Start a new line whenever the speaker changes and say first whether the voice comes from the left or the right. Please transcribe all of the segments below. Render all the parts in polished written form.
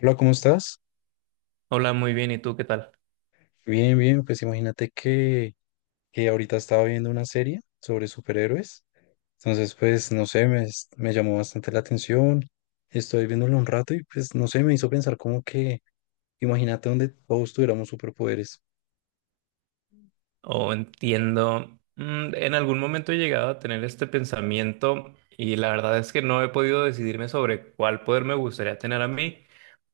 left: Hola, ¿cómo estás?
right: Hola, muy bien. ¿Y tú qué tal?
left: Bien, bien, pues imagínate que ahorita estaba viendo una serie sobre superhéroes. Entonces, pues, no sé, me llamó bastante la atención. Estoy viéndolo un rato y pues, no sé, me hizo pensar como que, imagínate donde todos tuviéramos superpoderes.
right: O entiendo. En algún momento he llegado a tener este pensamiento y la verdad es que no he podido decidirme sobre cuál poder me gustaría tener a mí.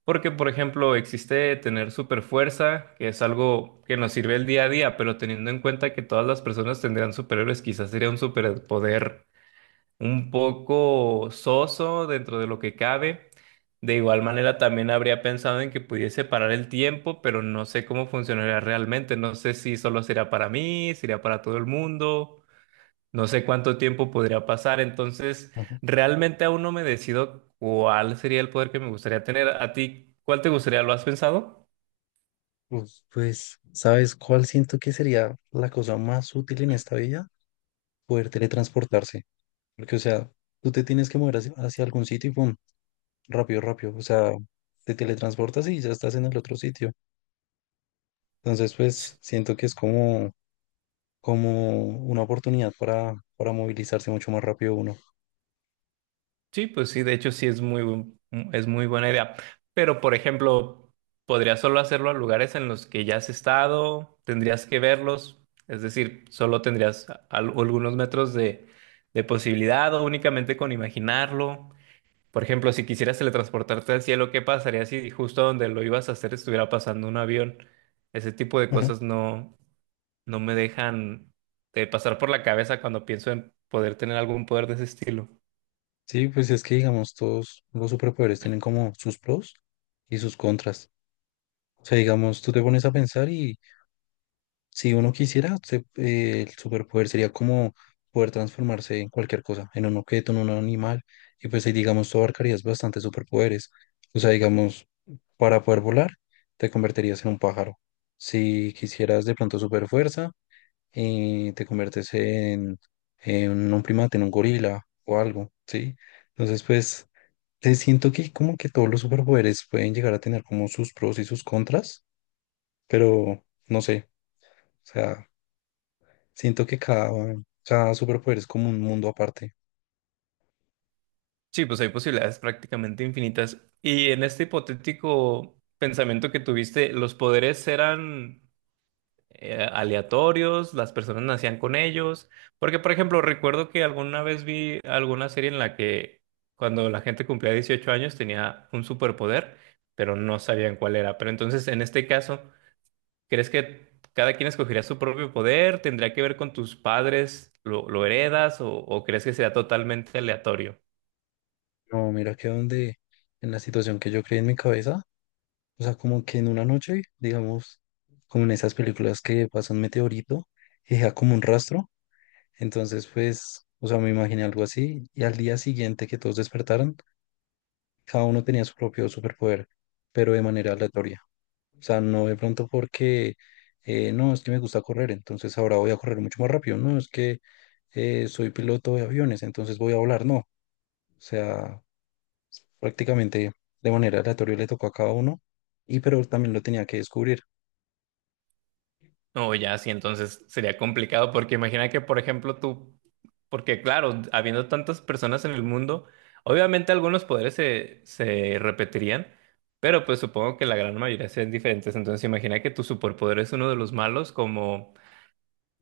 right: Porque, por ejemplo, existe tener super fuerza, que es algo que nos sirve el día a día, pero teniendo en cuenta que todas las personas tendrán superhéroes, quizás sería un superpoder un poco soso dentro de lo que cabe. De igual manera, también habría pensado en que pudiese parar el tiempo, pero no sé cómo funcionaría realmente. No sé si solo será para mí, será para todo el mundo. No sé cuánto tiempo podría pasar. Entonces,
left: Ujú.
right: realmente aún no me decido cuál sería el poder que me gustaría tener. ¿A ti cuál te gustaría? ¿Lo has pensado?
left: Pues, ¿sabes cuál siento que sería la cosa más útil en esta vida? Poder teletransportarse. Porque, o sea, tú te tienes que mover hacia algún sitio y pum, rápido, rápido. O sea, te teletransportas y ya estás en el otro sitio. Entonces, pues siento que es como, como una oportunidad para movilizarse mucho más rápido uno.
right: Sí, pues sí, de hecho sí es es muy buena idea. Pero, por ejemplo, podrías solo hacerlo a lugares en los que ya has estado, tendrías que verlos, es decir, solo tendrías algunos metros de posibilidad o únicamente con imaginarlo. Por ejemplo, si quisieras teletransportarte al cielo, ¿qué pasaría si justo donde lo ibas a hacer estuviera pasando un avión? Ese tipo de
left: Ujú.
right: cosas no me dejan de pasar por la cabeza cuando pienso en poder tener algún poder de ese estilo.
left: Sí, pues es que digamos, todos los superpoderes tienen como sus pros y sus contras. O sea, digamos, tú te pones a pensar y si uno quisiera, el superpoder sería como poder transformarse en cualquier cosa, en un objeto, en un animal, y pues ahí digamos, tú abarcarías bastantes superpoderes. O sea, digamos, para poder volar, te convertirías en un pájaro. Si quisieras de pronto super fuerza, y te conviertes en un primate, en un gorila o algo, ¿sí? Entonces, pues, te siento que como que todos los superpoderes pueden llegar a tener como sus pros y sus contras, pero no sé, o sea, siento que cada, cada superpoder es como un mundo aparte.
right: Sí, pues hay posibilidades prácticamente infinitas. Y en este hipotético pensamiento que tuviste, ¿los poderes eran aleatorios? ¿Las personas nacían con ellos? Porque, por ejemplo, recuerdo que alguna vez vi alguna serie en la que cuando la gente cumplía 18 años tenía un superpoder, pero no sabían cuál era. Pero entonces, en este caso, ¿crees que cada quien escogería su propio poder? ¿Tendría que ver con tus padres? ¿Lo heredas? O crees que sería totalmente aleatorio?
left: No, mira que donde, en la situación que yo creé en mi cabeza, o sea, como que en una noche, digamos, como en esas películas que pasa un meteorito y deja como un rastro. Entonces, pues, o sea, me imaginé algo así y al día siguiente que todos despertaron, cada uno tenía su propio superpoder, pero de manera aleatoria. O sea, no de pronto porque, no, es que me gusta correr, entonces ahora voy a correr mucho más rápido, no, es que soy piloto de aviones, entonces voy a volar, no. O sea, prácticamente de manera aleatoria le tocó a cada uno y pero también lo tenía que descubrir.
right: No, ya, sí, entonces sería complicado porque imagina que, por ejemplo, tú, porque claro, habiendo tantas personas en el mundo, obviamente algunos poderes se repetirían, pero pues supongo que la gran mayoría serían diferentes. Entonces imagina que tu superpoder es uno de los malos, como...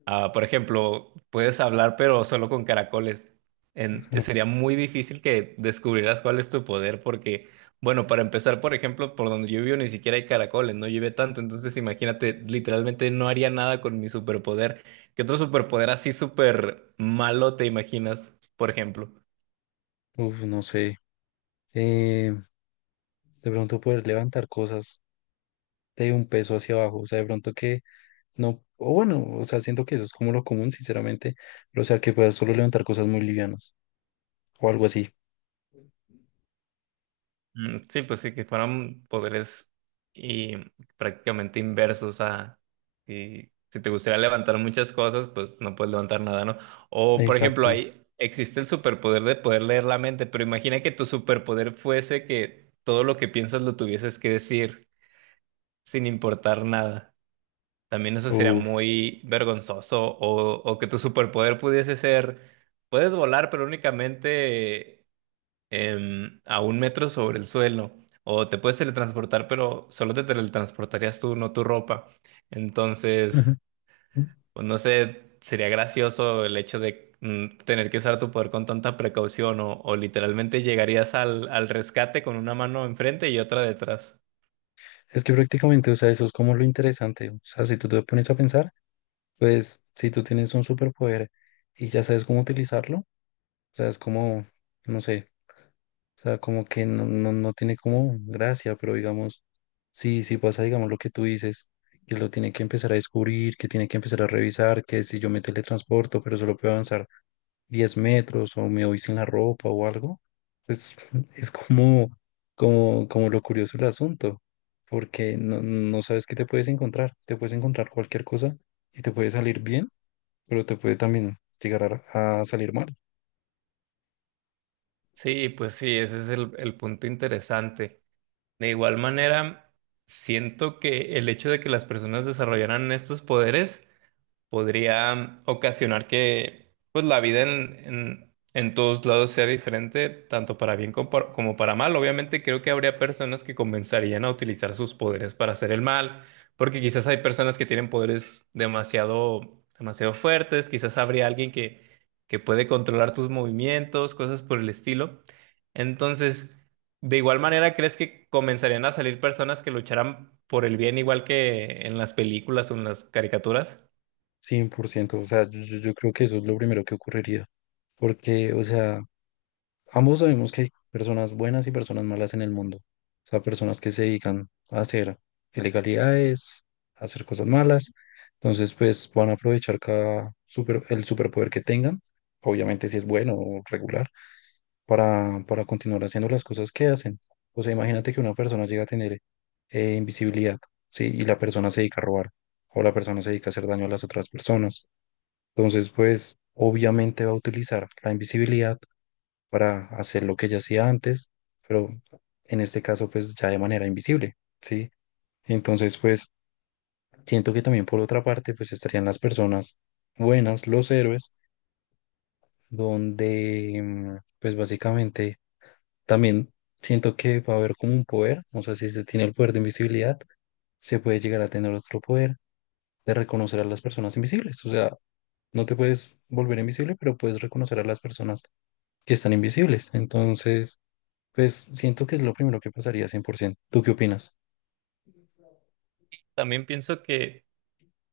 right: Ah, por ejemplo, puedes hablar pero solo con caracoles. Sería muy difícil que descubrieras cuál es tu poder porque, bueno, para empezar, por ejemplo, por donde yo vivo ni siquiera hay caracoles, no llueve tanto, entonces imagínate, literalmente no haría nada con mi superpoder. ¿Qué otro superpoder así súper malo te imaginas, por ejemplo?
left: Uf, no sé. Eh, de pronto poder levantar cosas de un peso hacia abajo, o sea, de pronto que no, o bueno, o sea, siento que eso es como lo común, sinceramente, pero o sea, que puedas solo levantar cosas muy livianas o algo así.
right: Sí, pues sí, que fueran poderes y prácticamente inversos a si, si te gustaría levantar muchas cosas, pues no puedes levantar nada, ¿no? O por ejemplo,
left: Exacto.
right: ahí existe el superpoder de poder leer la mente, pero imagina que tu superpoder fuese que todo lo que piensas lo tuvieses que decir sin importar nada. También eso sería
left: Uf.
right: muy vergonzoso. O que tu superpoder pudiese ser, puedes volar, pero únicamente a un metro sobre el suelo. O te puedes teletransportar, pero solo te teletransportarías tú, no tu ropa.
left: Ujú.
right: Entonces, pues no sé, sería gracioso el hecho de tener que usar tu poder con tanta precaución o literalmente llegarías al rescate con una mano enfrente y otra detrás.
left: Es que prácticamente, o sea, eso es como lo interesante. O sea, si tú te pones a pensar, pues si tú tienes un superpoder y ya sabes cómo utilizarlo, o sea, es como, no sé, o sea, como que no tiene como gracia, pero digamos, sí, sí pasa, digamos, lo que tú dices, que lo tiene que empezar a descubrir, que tiene que empezar a revisar, que si yo me teletransporto, pero solo puedo avanzar 10 metros o me voy sin la ropa o algo, pues es como, como lo curioso del asunto, porque no, no sabes qué te puedes encontrar cualquier cosa y te puede salir bien, pero te puede también llegar a salir mal,
right: Sí, pues sí, ese es el punto interesante. De igual manera, siento que el hecho de que las personas desarrollaran estos poderes podría ocasionar que pues la vida en todos lados sea diferente, tanto para bien como como para mal. Obviamente creo que habría personas que comenzarían a utilizar sus poderes para hacer el mal, porque quizás hay personas que tienen poderes demasiado, demasiado fuertes, quizás habría alguien que puede controlar tus movimientos, cosas por el estilo. Entonces, de igual manera, ¿crees que comenzarían a salir personas que lucharán por el bien igual que en las películas o en las caricaturas?
left: 100%. O sea, yo creo que eso es lo primero que ocurriría, porque, o sea, ambos sabemos que hay personas buenas y personas malas en el mundo. O sea, personas que se dedican a hacer ilegalidades, a hacer cosas malas. Entonces, pues van a aprovechar cada super, el superpoder que tengan, obviamente si es bueno o regular, para continuar haciendo las cosas que hacen. O sea, imagínate que una persona llega a tener invisibilidad, ¿sí? Y la persona se dedica a robar o la persona se dedica a hacer daño a las otras personas. Entonces, pues obviamente va a utilizar la invisibilidad para hacer lo que ella hacía antes, pero en este caso pues ya de manera invisible, ¿sí? Entonces pues siento que también por otra parte pues estarían las personas buenas, los héroes, donde pues básicamente también siento que va a haber como un poder, no sé si se tiene el poder de invisibilidad, se puede llegar a tener otro poder de reconocer a las personas invisibles, o sea, no te puedes volver invisible, pero puedes reconocer a las personas que están invisibles, entonces... Pues siento que es lo primero que pasaría 100%. ¿Tú qué opinas?
right: También pienso que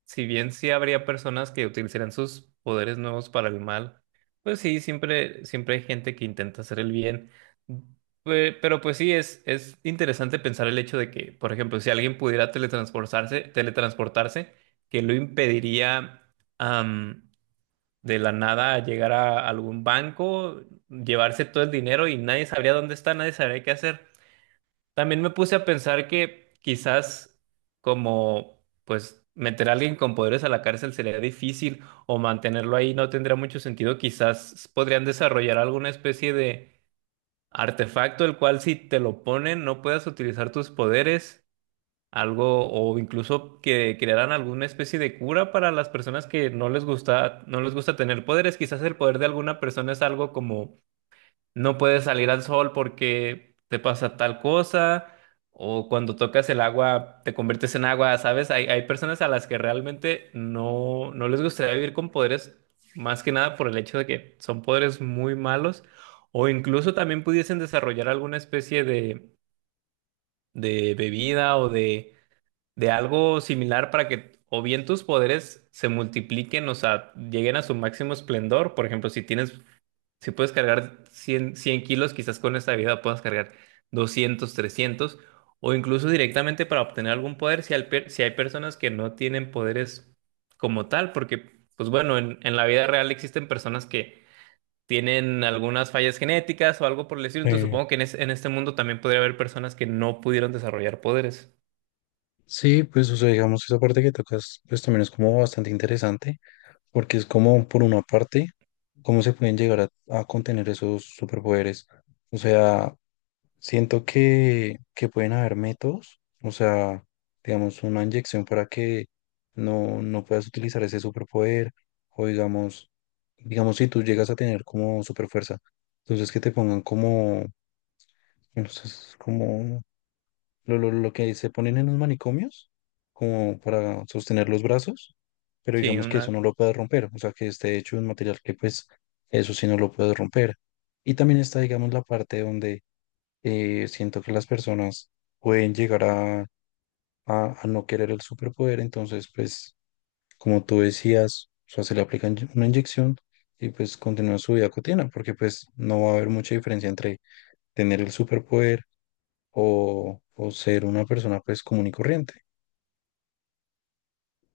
right: si bien sí habría personas que utilizarían sus poderes nuevos para el mal, pues sí, siempre, siempre hay gente que intenta hacer el bien. Pero pues sí, es interesante pensar el hecho de que, por ejemplo, si alguien pudiera teletransportarse, que lo impediría am, de la nada llegar a algún banco, llevarse todo el dinero y nadie sabría dónde está, nadie sabría qué hacer. También me puse a pensar que quizás como pues meter a alguien con poderes a la cárcel sería difícil o mantenerlo ahí no tendría mucho sentido. Quizás podrían desarrollar alguna especie de artefacto el cual si te lo ponen no puedas utilizar tus poderes, algo o incluso que crearan alguna especie de cura para las personas que no les gusta tener poderes. Quizás el poder de alguna persona es algo como no puedes salir al sol porque te pasa tal cosa, o cuando tocas el agua te conviertes en agua, ¿sabes? Hay personas a las que realmente no, no les gustaría vivir con poderes, más que nada por el hecho de que son poderes muy malos, o incluso también pudiesen desarrollar alguna especie de bebida o de algo similar para que... O bien tus poderes se multipliquen, o sea, lleguen a su máximo esplendor. Por ejemplo, si puedes cargar 100 100 kilos, quizás con esta vida puedas cargar 200 300 o incluso directamente para obtener algún poder, si hay personas que no tienen poderes como tal, porque, pues bueno, en la vida real existen personas que tienen algunas fallas genéticas o algo por el estilo, entonces
left: Eh,
right: supongo que en este mundo también podría haber personas que no pudieron desarrollar poderes.
left: sí, pues o sea, digamos, esa parte que tocas, pues también es como bastante interesante, porque es como, por una parte, cómo se pueden llegar a contener esos superpoderes. O sea, siento que pueden haber métodos, o sea, digamos, una inyección para que no puedas utilizar ese superpoder, o digamos, digamos, si tú llegas a tener como superfuerza, entonces que te pongan como entonces es como lo que se ponen en los manicomios, como para sostener los brazos, pero
right: Sí,
left: digamos que eso
right: una
left: no lo puede romper, o sea, que esté hecho de un material que pues eso sí no lo puede romper. Y también está, digamos, la parte donde siento que las personas pueden llegar a no querer el superpoder, entonces pues como tú decías, o sea, se le aplica una inyección y pues continúa su vida cotidiana, porque pues no va a haber mucha diferencia entre tener el superpoder o ser una persona pues común y corriente.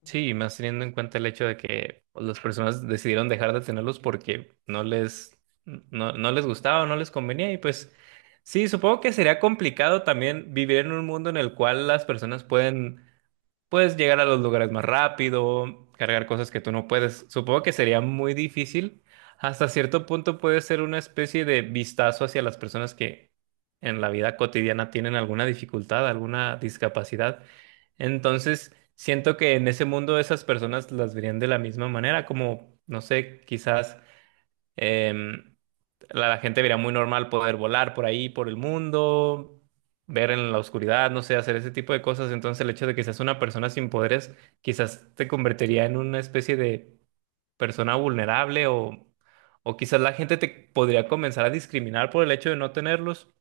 right: Sí, y más teniendo en cuenta el hecho de que pues, las personas decidieron dejar de tenerlos porque no les gustaba, no les convenía y pues sí, supongo que sería complicado también vivir en un mundo en el cual las personas pueden Puedes llegar a los lugares más rápido, cargar cosas que tú no puedes. Supongo que sería muy difícil. Hasta cierto punto puede ser una especie de vistazo hacia las personas que en la vida cotidiana tienen alguna dificultad, alguna discapacidad. Entonces, siento que en ese mundo esas personas las verían de la misma manera, como, no sé, quizás... em, la gente vería muy normal poder volar por ahí, por el mundo, ver en la oscuridad, no sé, hacer ese tipo de cosas. Entonces el hecho de que seas una persona sin poderes quizás te convertiría en una especie de persona vulnerable o quizás la gente te podría comenzar a discriminar por el hecho de no tenerlos.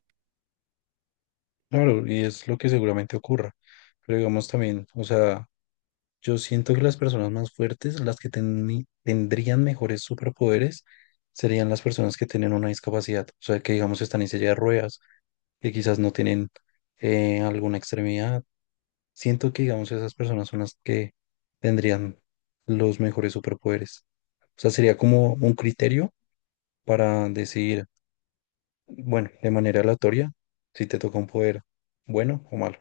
left: Claro, y es lo que seguramente ocurra. Pero digamos también, o sea, yo siento que las personas más fuertes, las que tendrían mejores superpoderes, serían las personas que tienen una discapacidad. O sea, que digamos están en silla de ruedas, que quizás no tienen alguna extremidad. Siento que digamos esas personas son las que tendrían los mejores superpoderes. O sea, sería como un criterio para decidir. Bueno, de manera aleatoria, si te toca un poder bueno o malo.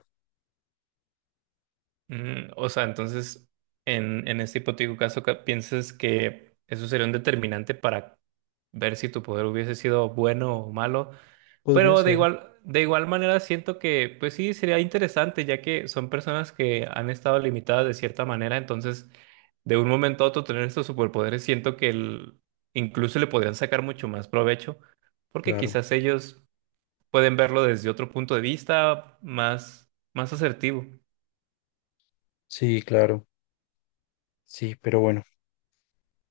right: O sea, entonces en este hipotético caso, ¿qué ¿piensas que eso sería un determinante para ver si tu poder hubiese sido bueno o malo?
left: Podría
right: Pero
left: ser,
right: de igual manera siento que, pues sí, sería interesante, ya que son personas que han estado limitadas de cierta manera, entonces de un momento a otro tener estos superpoderes, siento que incluso le podrían sacar mucho más provecho, porque
left: claro.
right: quizás ellos pueden verlo desde otro punto de vista más, más asertivo.
left: Sí, claro. Sí, pero bueno,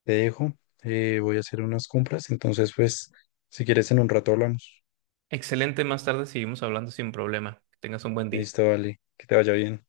left: te dejo. Voy a hacer unas compras. Entonces, pues, si quieres en un rato hablamos.
right: Excelente, más tarde seguimos hablando sin problema. Que tengas un buen día.
left: Listo, vale. Que te vaya bien.